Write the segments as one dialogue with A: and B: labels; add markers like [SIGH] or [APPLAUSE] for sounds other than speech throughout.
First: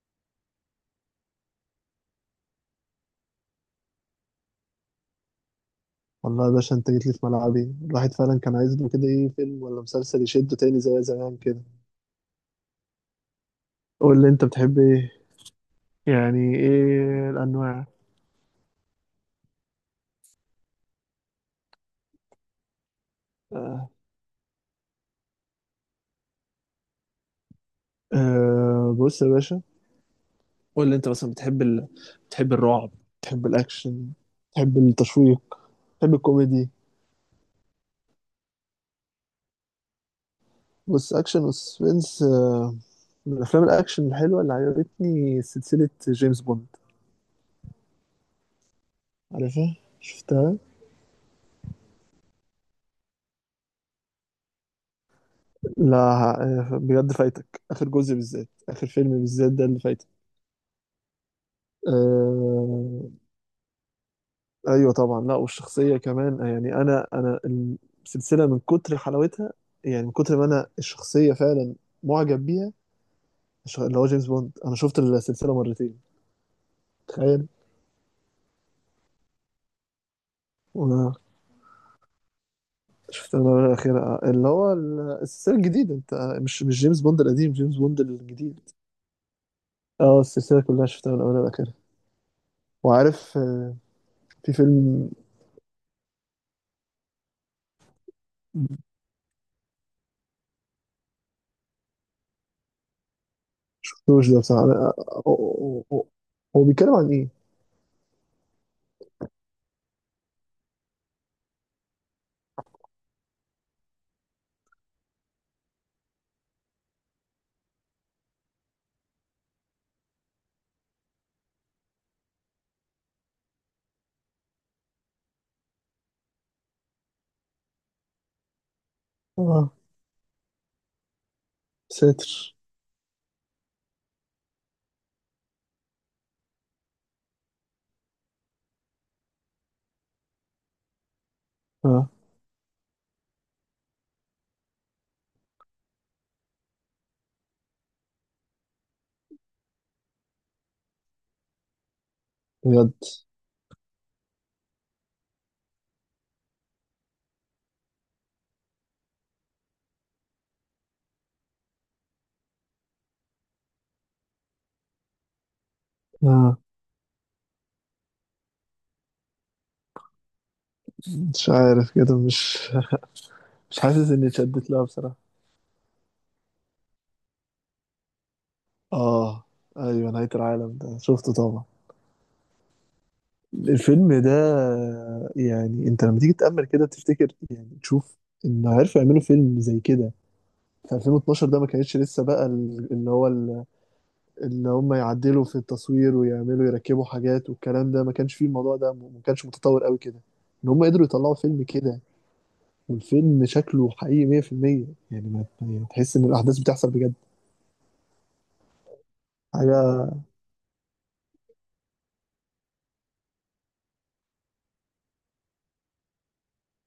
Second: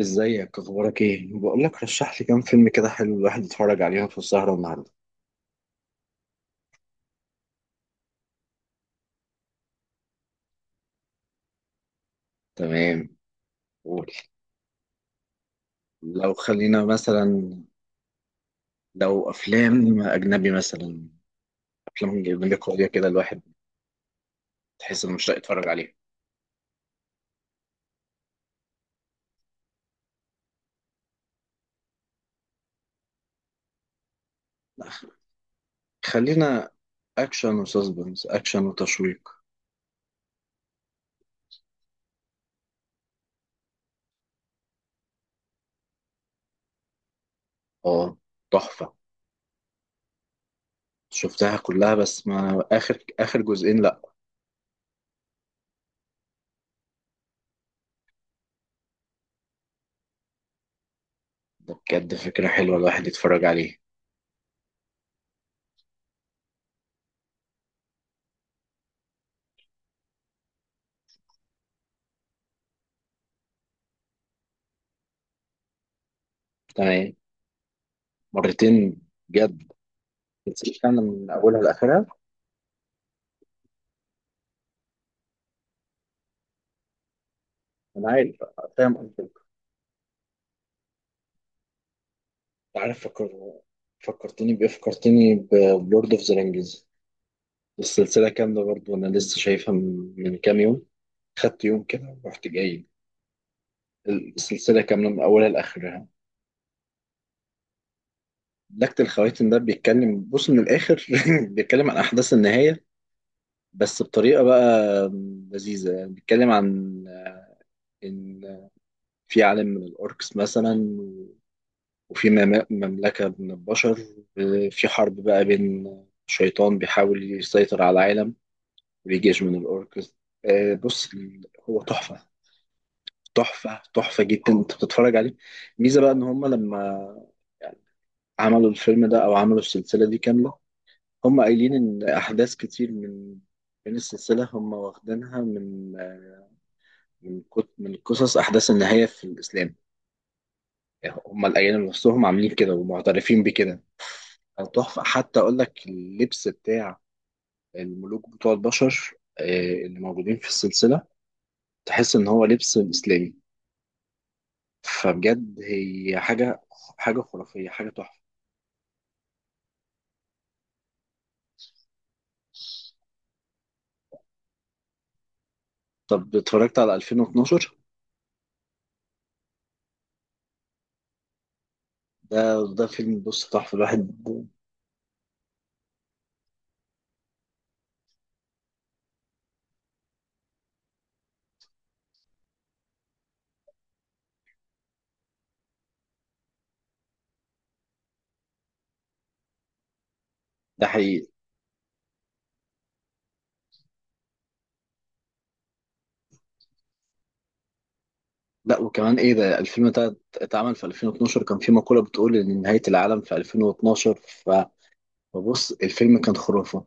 A: ازيك، اخبارك ايه؟ بقول لك، رشح لي كام فيلم كده حلو الواحد يتفرج عليهم في السهرة النهاردة.
B: والله يا باشا، انت جيت لي في ملعبي. الواحد فعلا كان عايز له كده. ايه فيلم ولا مسلسل يشده تاني زي زمان كده؟
A: تمام. قول.
B: قول لي انت بتحب ايه؟
A: لو
B: يعني
A: خلينا
B: ايه
A: مثلا،
B: الانواع؟
A: لو افلام اجنبي مثلا، افلام اجنبي قوية كده الواحد
B: آه.
A: تحس انه مشتاق يتفرج عليها.
B: آه، بص يا باشا. قول لي انت مثلا بتحب الرعب؟ بتحب الاكشن؟ بتحب التشويق؟ بتحب الكوميدي؟
A: خلينا اكشن وتشويق.
B: بص، اكشن وسسبنس. من افلام الاكشن الحلوه اللي عجبتني سلسله جيمس بوند.
A: اه، تحفة.
B: عارفها؟ شفتها؟
A: شفتها كلها بس ما اخر جزئين، لا.
B: لا. بجد فايتك اخر جزء. بالذات اخر فيلم بالذات ده اللي فايتك.
A: ده بجد فكرة حلوة الواحد
B: آه،
A: يتفرج عليه.
B: ايوه طبعا. لا، والشخصيه كمان. يعني انا السلسله من كتر حلاوتها. يعني من كتر ما انا الشخصيه فعلا معجب بيها. اللي هو جيمس بوند، انا شفت السلسله مرتين.
A: تمام.
B: تخيل.
A: مرتين؟ بجد؟ تسيب
B: وانا
A: من اولها لاخرها؟
B: شفت المره الاخيره. اللي هو السلسله الجديده. انت، مش جيمس بوند القديم، جيمس بوند
A: انا عارف،
B: الجديد.
A: فاهم قصدك.
B: اه، السلسله كلها شفتها من اولها لاخرها.
A: عارف،
B: وعارف. في
A: فكرتني بايه
B: فيلم.
A: فكرتني بلورد اوف ذا رينجز. السلسله كامله برضو انا لسه شايفها من كام يوم. خدت يوم كده ورحت جاي.
B: شفتوش ده بصراحه؟
A: السلسله كامله من
B: هو
A: اولها
B: هو-
A: لاخرها.
B: هو- هو بيتكلم عن ايه؟
A: لكت الخواتم ده بيتكلم، بص من الاخر [LAUGHS] بيتكلم عن احداث النهايه، بس بطريقه بقى لذيذه. يعني بيتكلم عن ان في عالم من الاوركس مثلا، وفي مملكة من البشر، في حرب بقى بين شيطان بيحاول يسيطر على العالم وجيش من
B: اه،
A: الأوركس. بص، هو تحفة.
B: ساتر.
A: تحفة تحفة جدا انت بتتفرج عليه. ميزة بقى ان هما لما عملوا الفيلم ده او عملوا السلسلة دي كاملة، هما قايلين ان
B: اه،
A: احداث كتير من السلسلة هما واخدينها من من قصص احداث النهاية في الاسلام. يعني هما اللي قايلين نفسهم عاملين كده
B: بجد.
A: ومعترفين بكده. تحفة. حتى أقول لك اللبس بتاع الملوك بتوع البشر اللي موجودين في السلسلة تحس إن هو لبس إسلامي. فبجد هي
B: آه.
A: حاجة، حاجة خرافية، حاجة تحفة.
B: مش عارف كده. مش حاسس اني اتشدت لها بصراحة.
A: طب اتفرجت على 2012؟
B: اه، ايوه. نهاية العالم ده شفته طبعا.
A: ده فيلم، بص، تحفة الواحد.
B: الفيلم ده يعني انت لما تيجي تأمل كده، تفتكر يعني، تشوف ان عرفوا يعملوا فيلم زي كده في 2012 ده. ما كانتش لسه بقى اللي هو اللي هم يعدلوا في التصوير ويعملوا يركبوا حاجات والكلام ده. ما كانش فيه الموضوع ده، ما كانش متطور قوي كده. ان هم
A: ده
B: قدروا
A: حقيقي.
B: يطلعوا فيلم كده. والفيلم شكله حقيقي 100%. يعني ما يعني، تحس ان الاحداث بتحصل بجد
A: لا، وكمان إيه، ده الفيلم
B: حاجة.
A: ده اتعمل في 2012، كان في مقولة بتقول إن نهاية العالم في 2012، فبص الفيلم كان خرافة.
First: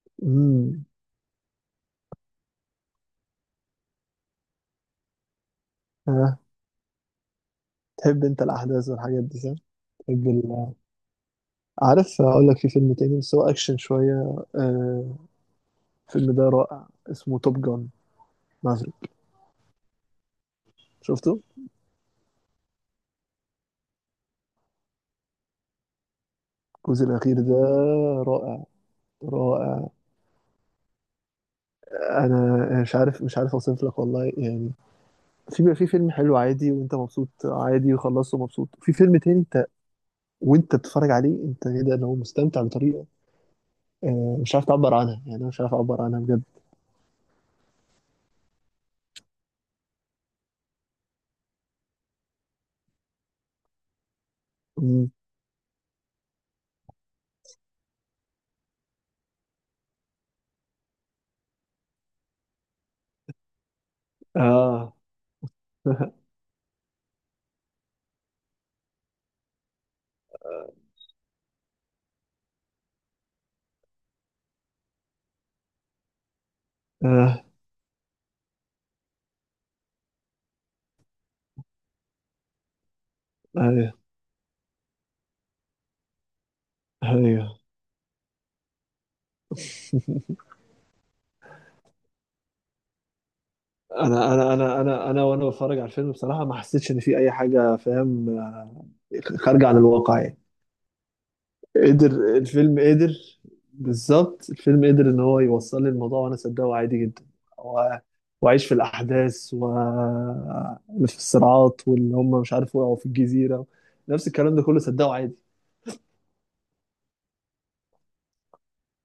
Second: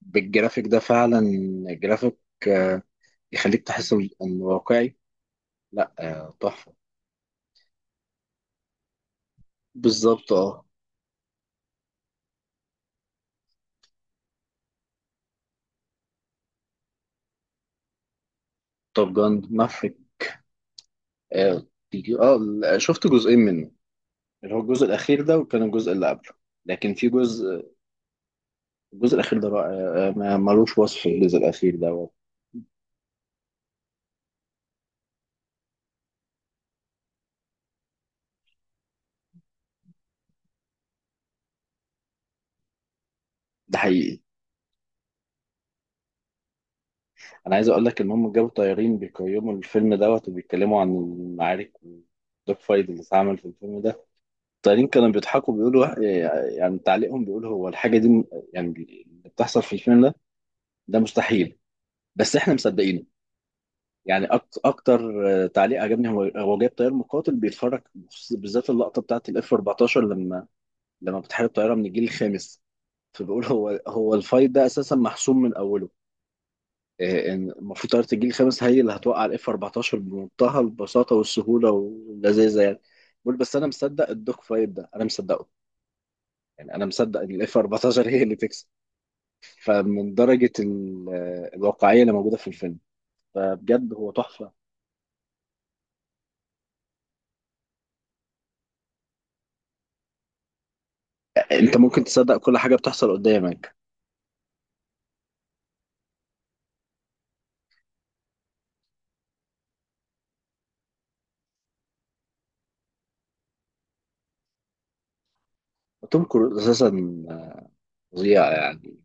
A: بالجرافيك ده
B: امم
A: فعلا. جرافيك آه، يخليك تحس إنه واقعي. لا
B: آه.
A: تحفة.
B: تحب انت الاحداث والحاجات دي، صح؟ تحب
A: بالظبط، اه.
B: ال... عارف اقول لك، في فيلم تاني بس هو اكشن شويه. آه. الفيلم ده رائع، اسمه توب جان
A: توب
B: مافريك.
A: جان مافريك.
B: شفته؟
A: اه، لا، شفت جزئين منه، اللي هو الجزء الأخير ده، وكان الجزء اللي قبله، لكن
B: الجزء
A: في
B: الاخير ده
A: جزء.
B: رائع،
A: الجزء الأخير ده رائع.
B: رائع.
A: ملوش وصف الجزء الأخير ده.
B: انا مش عارف اوصف لك والله يعني. في فيلم حلو عادي وانت مبسوط، عادي وخلصته مبسوط. في فيلم تاني، انت وانت بتتفرج عليه انت كده، لو مستمتع بطريقه.
A: ده حقيقي.
B: آه. مش عارف تعبر عنها يعني. انا مش عارف اعبر عنها بجد.
A: أنا عايز أقول لك إن هم جابوا طيارين بيقيموا الفيلم دوت وبيتكلموا عن المعارك والدوج فايت اللي اتعمل في الفيلم ده. الطيارين كانوا
B: امم
A: بيضحكوا بيقولوا، يعني تعليقهم بيقول، هو الحاجة دي يعني اللي بتحصل في الفيلم ده ده مستحيل، بس إحنا مصدقين يعني.
B: اه.
A: اكتر تعليق عجبني
B: [LAUGHS]
A: هو جايب طيار مقاتل بيتفرج بالذات اللقطه بتاعت الاف 14 لما بتحارب طياره من الجيل الخامس، فبيقول هو الفايت ده اساسا محسوم من اوله.
B: اه،
A: ان المفروض طياره الجيل الخامس هي اللي هتوقع الاف 14 بمنتهى البساطه والسهوله واللذاذه يعني. بيقول، بس انا
B: ايوه،
A: مصدق الدوك فايت ده، انا مصدقه. يعني انا مصدق ان الاف
B: ايوه.
A: 14 هي اللي تكسب. فمن درجه الواقعيه اللي موجوده في الفيلم، فبجد هو
B: انا
A: تحفه.
B: انا انا انا انا وانا بتفرج على الفيلم بصراحه، ما حسيتش ان في اي حاجه، فاهم، خارجه عن الواقع يعني.
A: انت ممكن
B: قدر
A: تصدق كل حاجه
B: الفيلم،
A: بتحصل
B: قدر.
A: قدامك.
B: بالظبط، الفيلم قدر ان هو يوصل لي الموضوع وانا صدقه عادي جدا. و- واعيش في الاحداث وفي الصراعات واللي هم مش عارف وقعوا في الجزيره. نفس الكلام ده كله صدقه عادي.
A: توم كروز اساسا فظيع يعني،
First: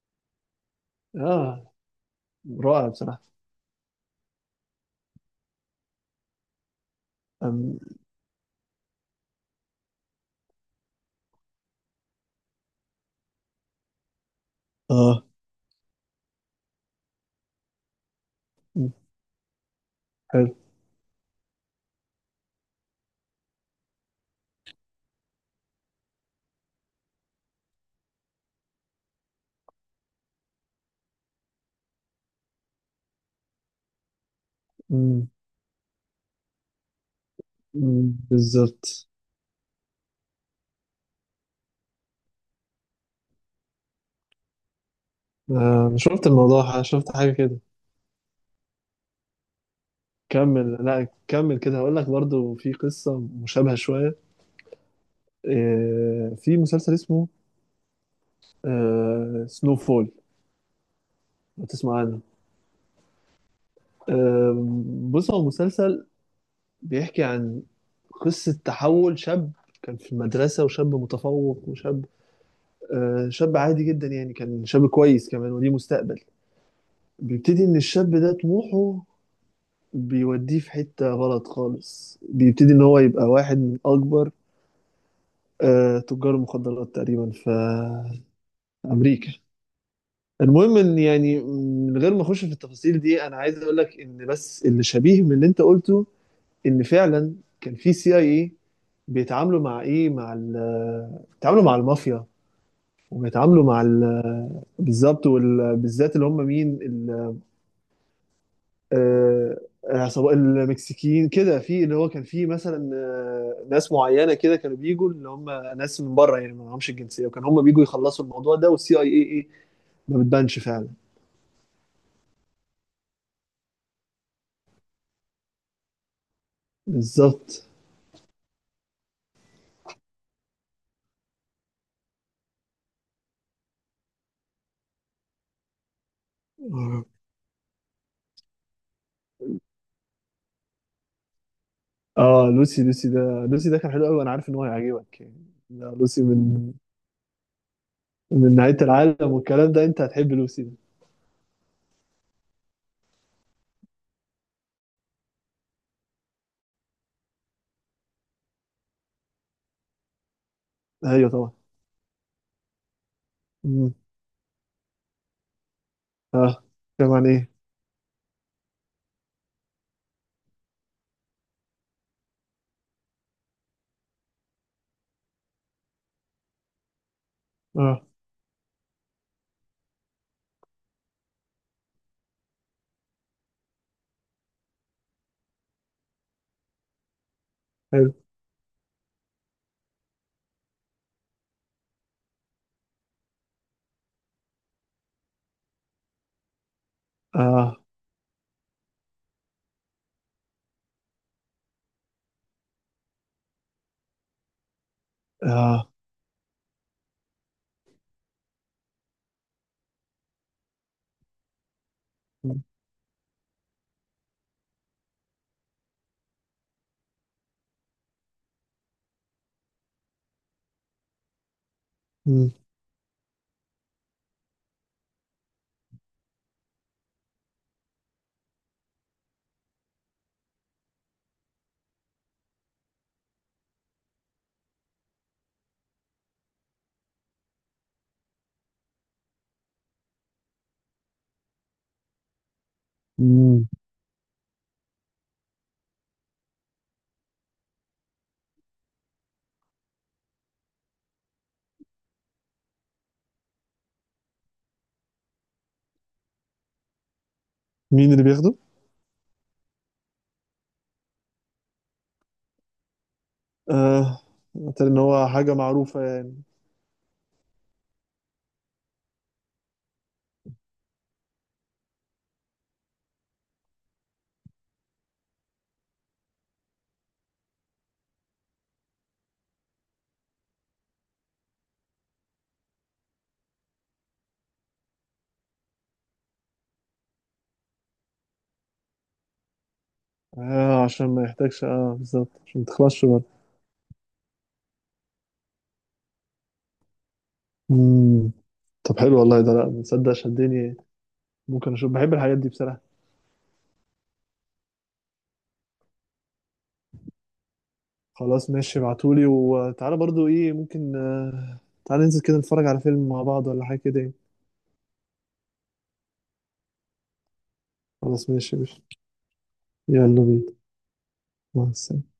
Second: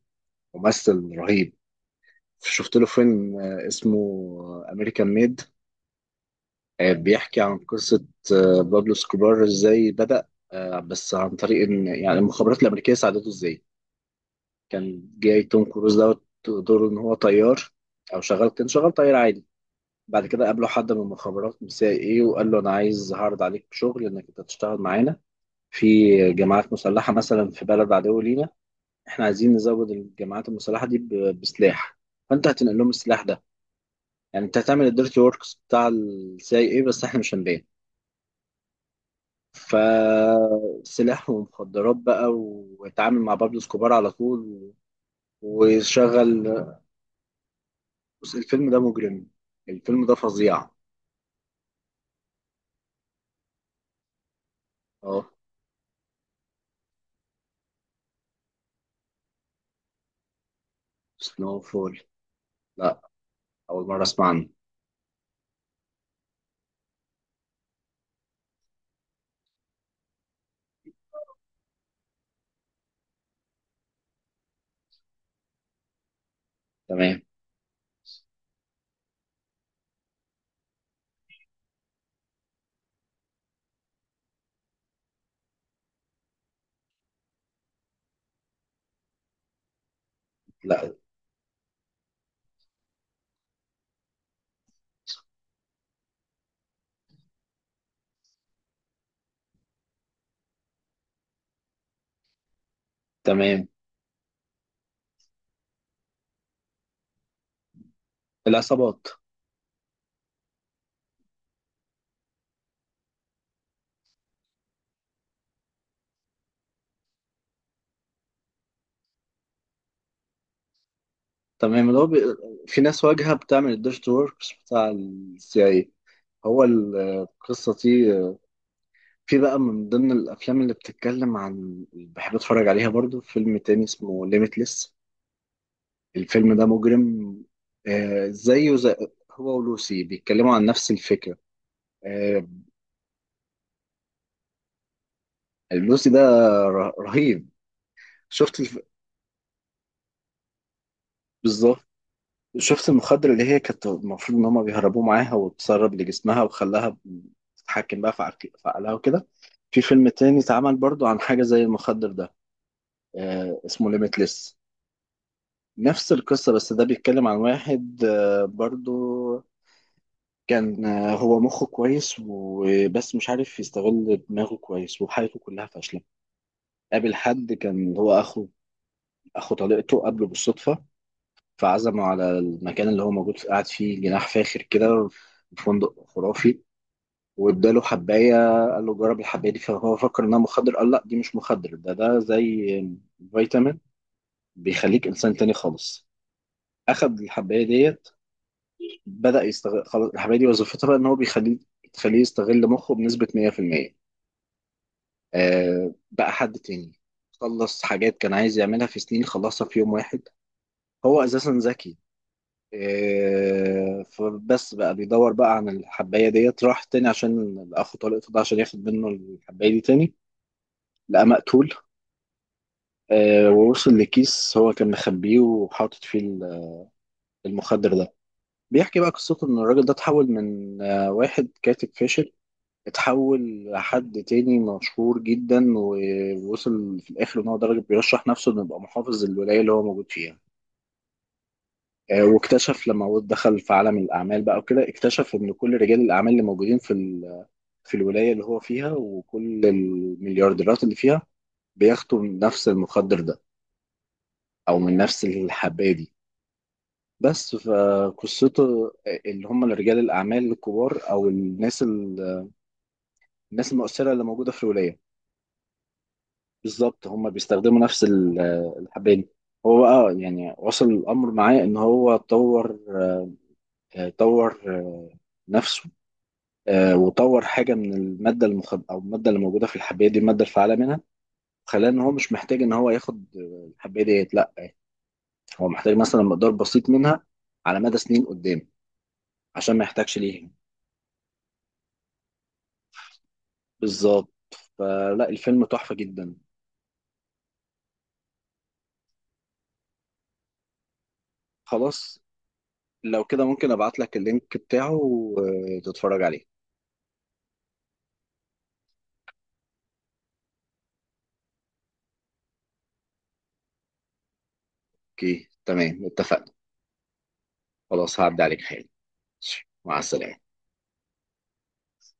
A: ممثل رهيب.
B: اه،
A: شفت له
B: رائع بصراحه.
A: فيلم اسمه امريكان ميد. بيحكي عن
B: أم...
A: قصة بابلو سكوبار، ازاي بدأ، بس عن طريق ان يعني المخابرات الامريكية ساعدته ازاي. كان
B: اه.
A: جاي توم كروز دوت دوره ان هو طيار، او شغال، كان
B: أم،
A: شغال طيار عادي. بعد كده
B: حلو.
A: قابله حد من المخابرات، من سي ايه، وقال له انا عايز، هعرض عليك شغل انك انت تشتغل معانا في جماعات مسلحة مثلا في بلد عدو لينا. احنا عايزين نزود الجماعات المسلحه دي بسلاح، فانت هتنقل لهم السلاح ده. يعني انت هتعمل الديرتي
B: أم،
A: وركس بتاع السي ايه، بس احنا مش هنبين.
B: أم، بالظبط.
A: فسلاح ومخدرات بقى، واتعامل مع بابلو اسكوبار على طول
B: آه، شفت
A: وشغل.
B: الموضوع. شفت حاجه كده.
A: بص الفيلم ده مجرم. الفيلم ده فظيع.
B: كمل. لا، كمل كده، هقول لك برضو في قصة مشابهة شوية.
A: اه.
B: في مسلسل اسمه سنو فول.
A: سنو
B: لو
A: فول.
B: تسمع عنه.
A: لا، اول مره اسمع عنه.
B: آه، بص هو مسلسل بيحكي عن قصة تحول شاب. كان في المدرسة وشاب متفوق وشاب، شاب عادي جدا يعني. كان شاب كويس كمان وليه مستقبل.
A: تمام.
B: بيبتدي إن الشاب ده طموحه بيوديه في حتة غلط خالص. بيبتدي إن هو يبقى واحد من أكبر تجار المخدرات تقريبا في أمريكا. المهم
A: لا.
B: ان يعني، من غير ما اخش في التفاصيل دي، انا عايز اقول لك ان بس اللي شبيه من اللي انت قلته، ان فعلا كان في CIA بيتعاملوا مع ايه؟ مع ال بيتعاملوا مع المافيا، وبيتعاملوا
A: تمام.
B: مع ال بالظبط. وبالذات اللي هم مين
A: العصابات.
B: عصابة المكسيكيين كده. في اللي هو كان في مثلا ناس معينه كده، كانوا بيجوا اللي هم ناس من بره يعني. ما معهمش الجنسيه. وكان هم بيجوا يخلصوا الموضوع ده والسي اي اي ايه ما بتبانش فعلا.
A: تمام. في ناس واجهه بتعمل الديرتي وركس بتاع السي اي، هو
B: بالظبط.
A: القصة دي. في بقى من ضمن الافلام اللي بتتكلم عن، بحب اتفرج عليها برضو، فيلم تاني اسمه ليميتلس. الفيلم ده مجرم. آه زيه زي، هو ولوسي بيتكلموا عن نفس الفكرة. آه،
B: اه، لوسي ده. لوسي ده كان حلو قوي وانا عارف ان هو هيعجبك يعني. ده
A: لوسي ده
B: لوسي من
A: رهيب.
B: من
A: شفت
B: نهاية
A: الف...
B: العالم والكلام ده. انت هتحب لوسي ده.
A: بالظبط. شفت المخدر اللي هي كانت المفروض ان هما بيهربوا معاها، وتسرب لجسمها، وخلاها تتحكم بقى في عقلها وكده. في فيلم تاني اتعمل برضو عن
B: ايوه
A: حاجة
B: طبعا.
A: زي المخدر ده، آه، اسمه
B: مم.
A: ليميتلس. نفس القصة،
B: اه،
A: بس ده
B: كمان
A: بيتكلم عن
B: ايه؟
A: واحد برضو، كان هو مخه كويس، وبس مش عارف يستغل دماغه كويس، وحياته كلها فاشلة. قابل حد كان
B: اه،
A: هو أخو طليقته، قابله بالصدفة، فعزمه على المكان اللي هو موجود قاعد فيه، جناح فاخر كده في فندق خرافي، واداله
B: حلو.
A: حباية. قال له جرب الحباية دي. فهو فكر إنها مخدر، قال لا دي مش مخدر، ده زي فيتامين، بيخليك إنسان تاني خالص. أخد الحباية
B: اه.
A: ديت، بدأ يستغل، خلاص الحمادي وظيفتها بقى ان هو تخليه يستغل مخه بنسبة 100%،
B: اه.
A: آه بقى حد تاني. خلص حاجات كان عايز يعملها في سنين، خلصها في يوم واحد. هو اساسا ذكي. آه، فبس بقى بيدور بقى عن الحباية ديت، راح تاني عشان اخو طليقته ده، عشان ياخد منه الحباية دي تاني، لقى مقتول.
B: مم.
A: آه، ووصل لكيس هو كان مخبيه، وحاطط فيه المخدر ده. بيحكي بقى قصته ان الراجل ده اتحول من واحد كاتب فاشل، اتحول لحد تاني مشهور جدا، ووصل في الآخر إن هو درجة بيرشح نفسه إنه يبقى محافظ للولاية اللي هو موجود فيها. واكتشف لما هو دخل
B: مم.
A: في عالم الأعمال بقى وكده، اكتشف إن كل رجال الأعمال اللي موجودين في في الولاية اللي هو فيها، وكل المليارديرات اللي فيها بياخدوا من نفس المخدر ده أو من نفس الحباية دي، بس
B: مين اللي بياخده؟
A: فقصته. اللي هم رجال الأعمال الكبار أو الناس الناس المؤثرة
B: اه،
A: اللي موجودة في
B: قلت
A: الولاية.
B: ان هو حاجة معروفة يعني.
A: بالظبط، هما بيستخدموا نفس الحباية دي. هو بقى يعني وصل الأمر معاه إن هو طور نفسه. وطور حاجة من المادة المخد أو المادة اللي موجودة في الحباية دي، المادة الفعالة منها، خلاه إن هو مش محتاج إن هو ياخد الحباية ديت، لأ. هو محتاج مثلا مقدار بسيط منها على مدى سنين قدام، عشان ما يحتاجش ليها.
B: اه، عشان ما يحتاجش. اه، بالظبط، عشان ما تخلصش برضه.
A: بالظبط. فلا الفيلم تحفة جدا.
B: مم. طب، حلو والله، ده لا تصدق شدني. ممكن اشوف، بحب
A: خلاص،
B: الحاجات دي بصراحة.
A: لو كده ممكن أبعت لك اللينك بتاعه وتتفرج عليه.
B: خلاص ماشي، ابعتولي. وتعالى برضو، ايه ممكن. تعالى ننزل كده نتفرج على فيلم مع بعض ولا حاجة كده يعني.
A: أوكي، تمام، اتفقنا. خلاص
B: خلاص،
A: هعدي
B: ماشي
A: عليك
B: ماشي.
A: حالا. مع
B: يلا
A: السلامة.
B: بينا. مع السلامة.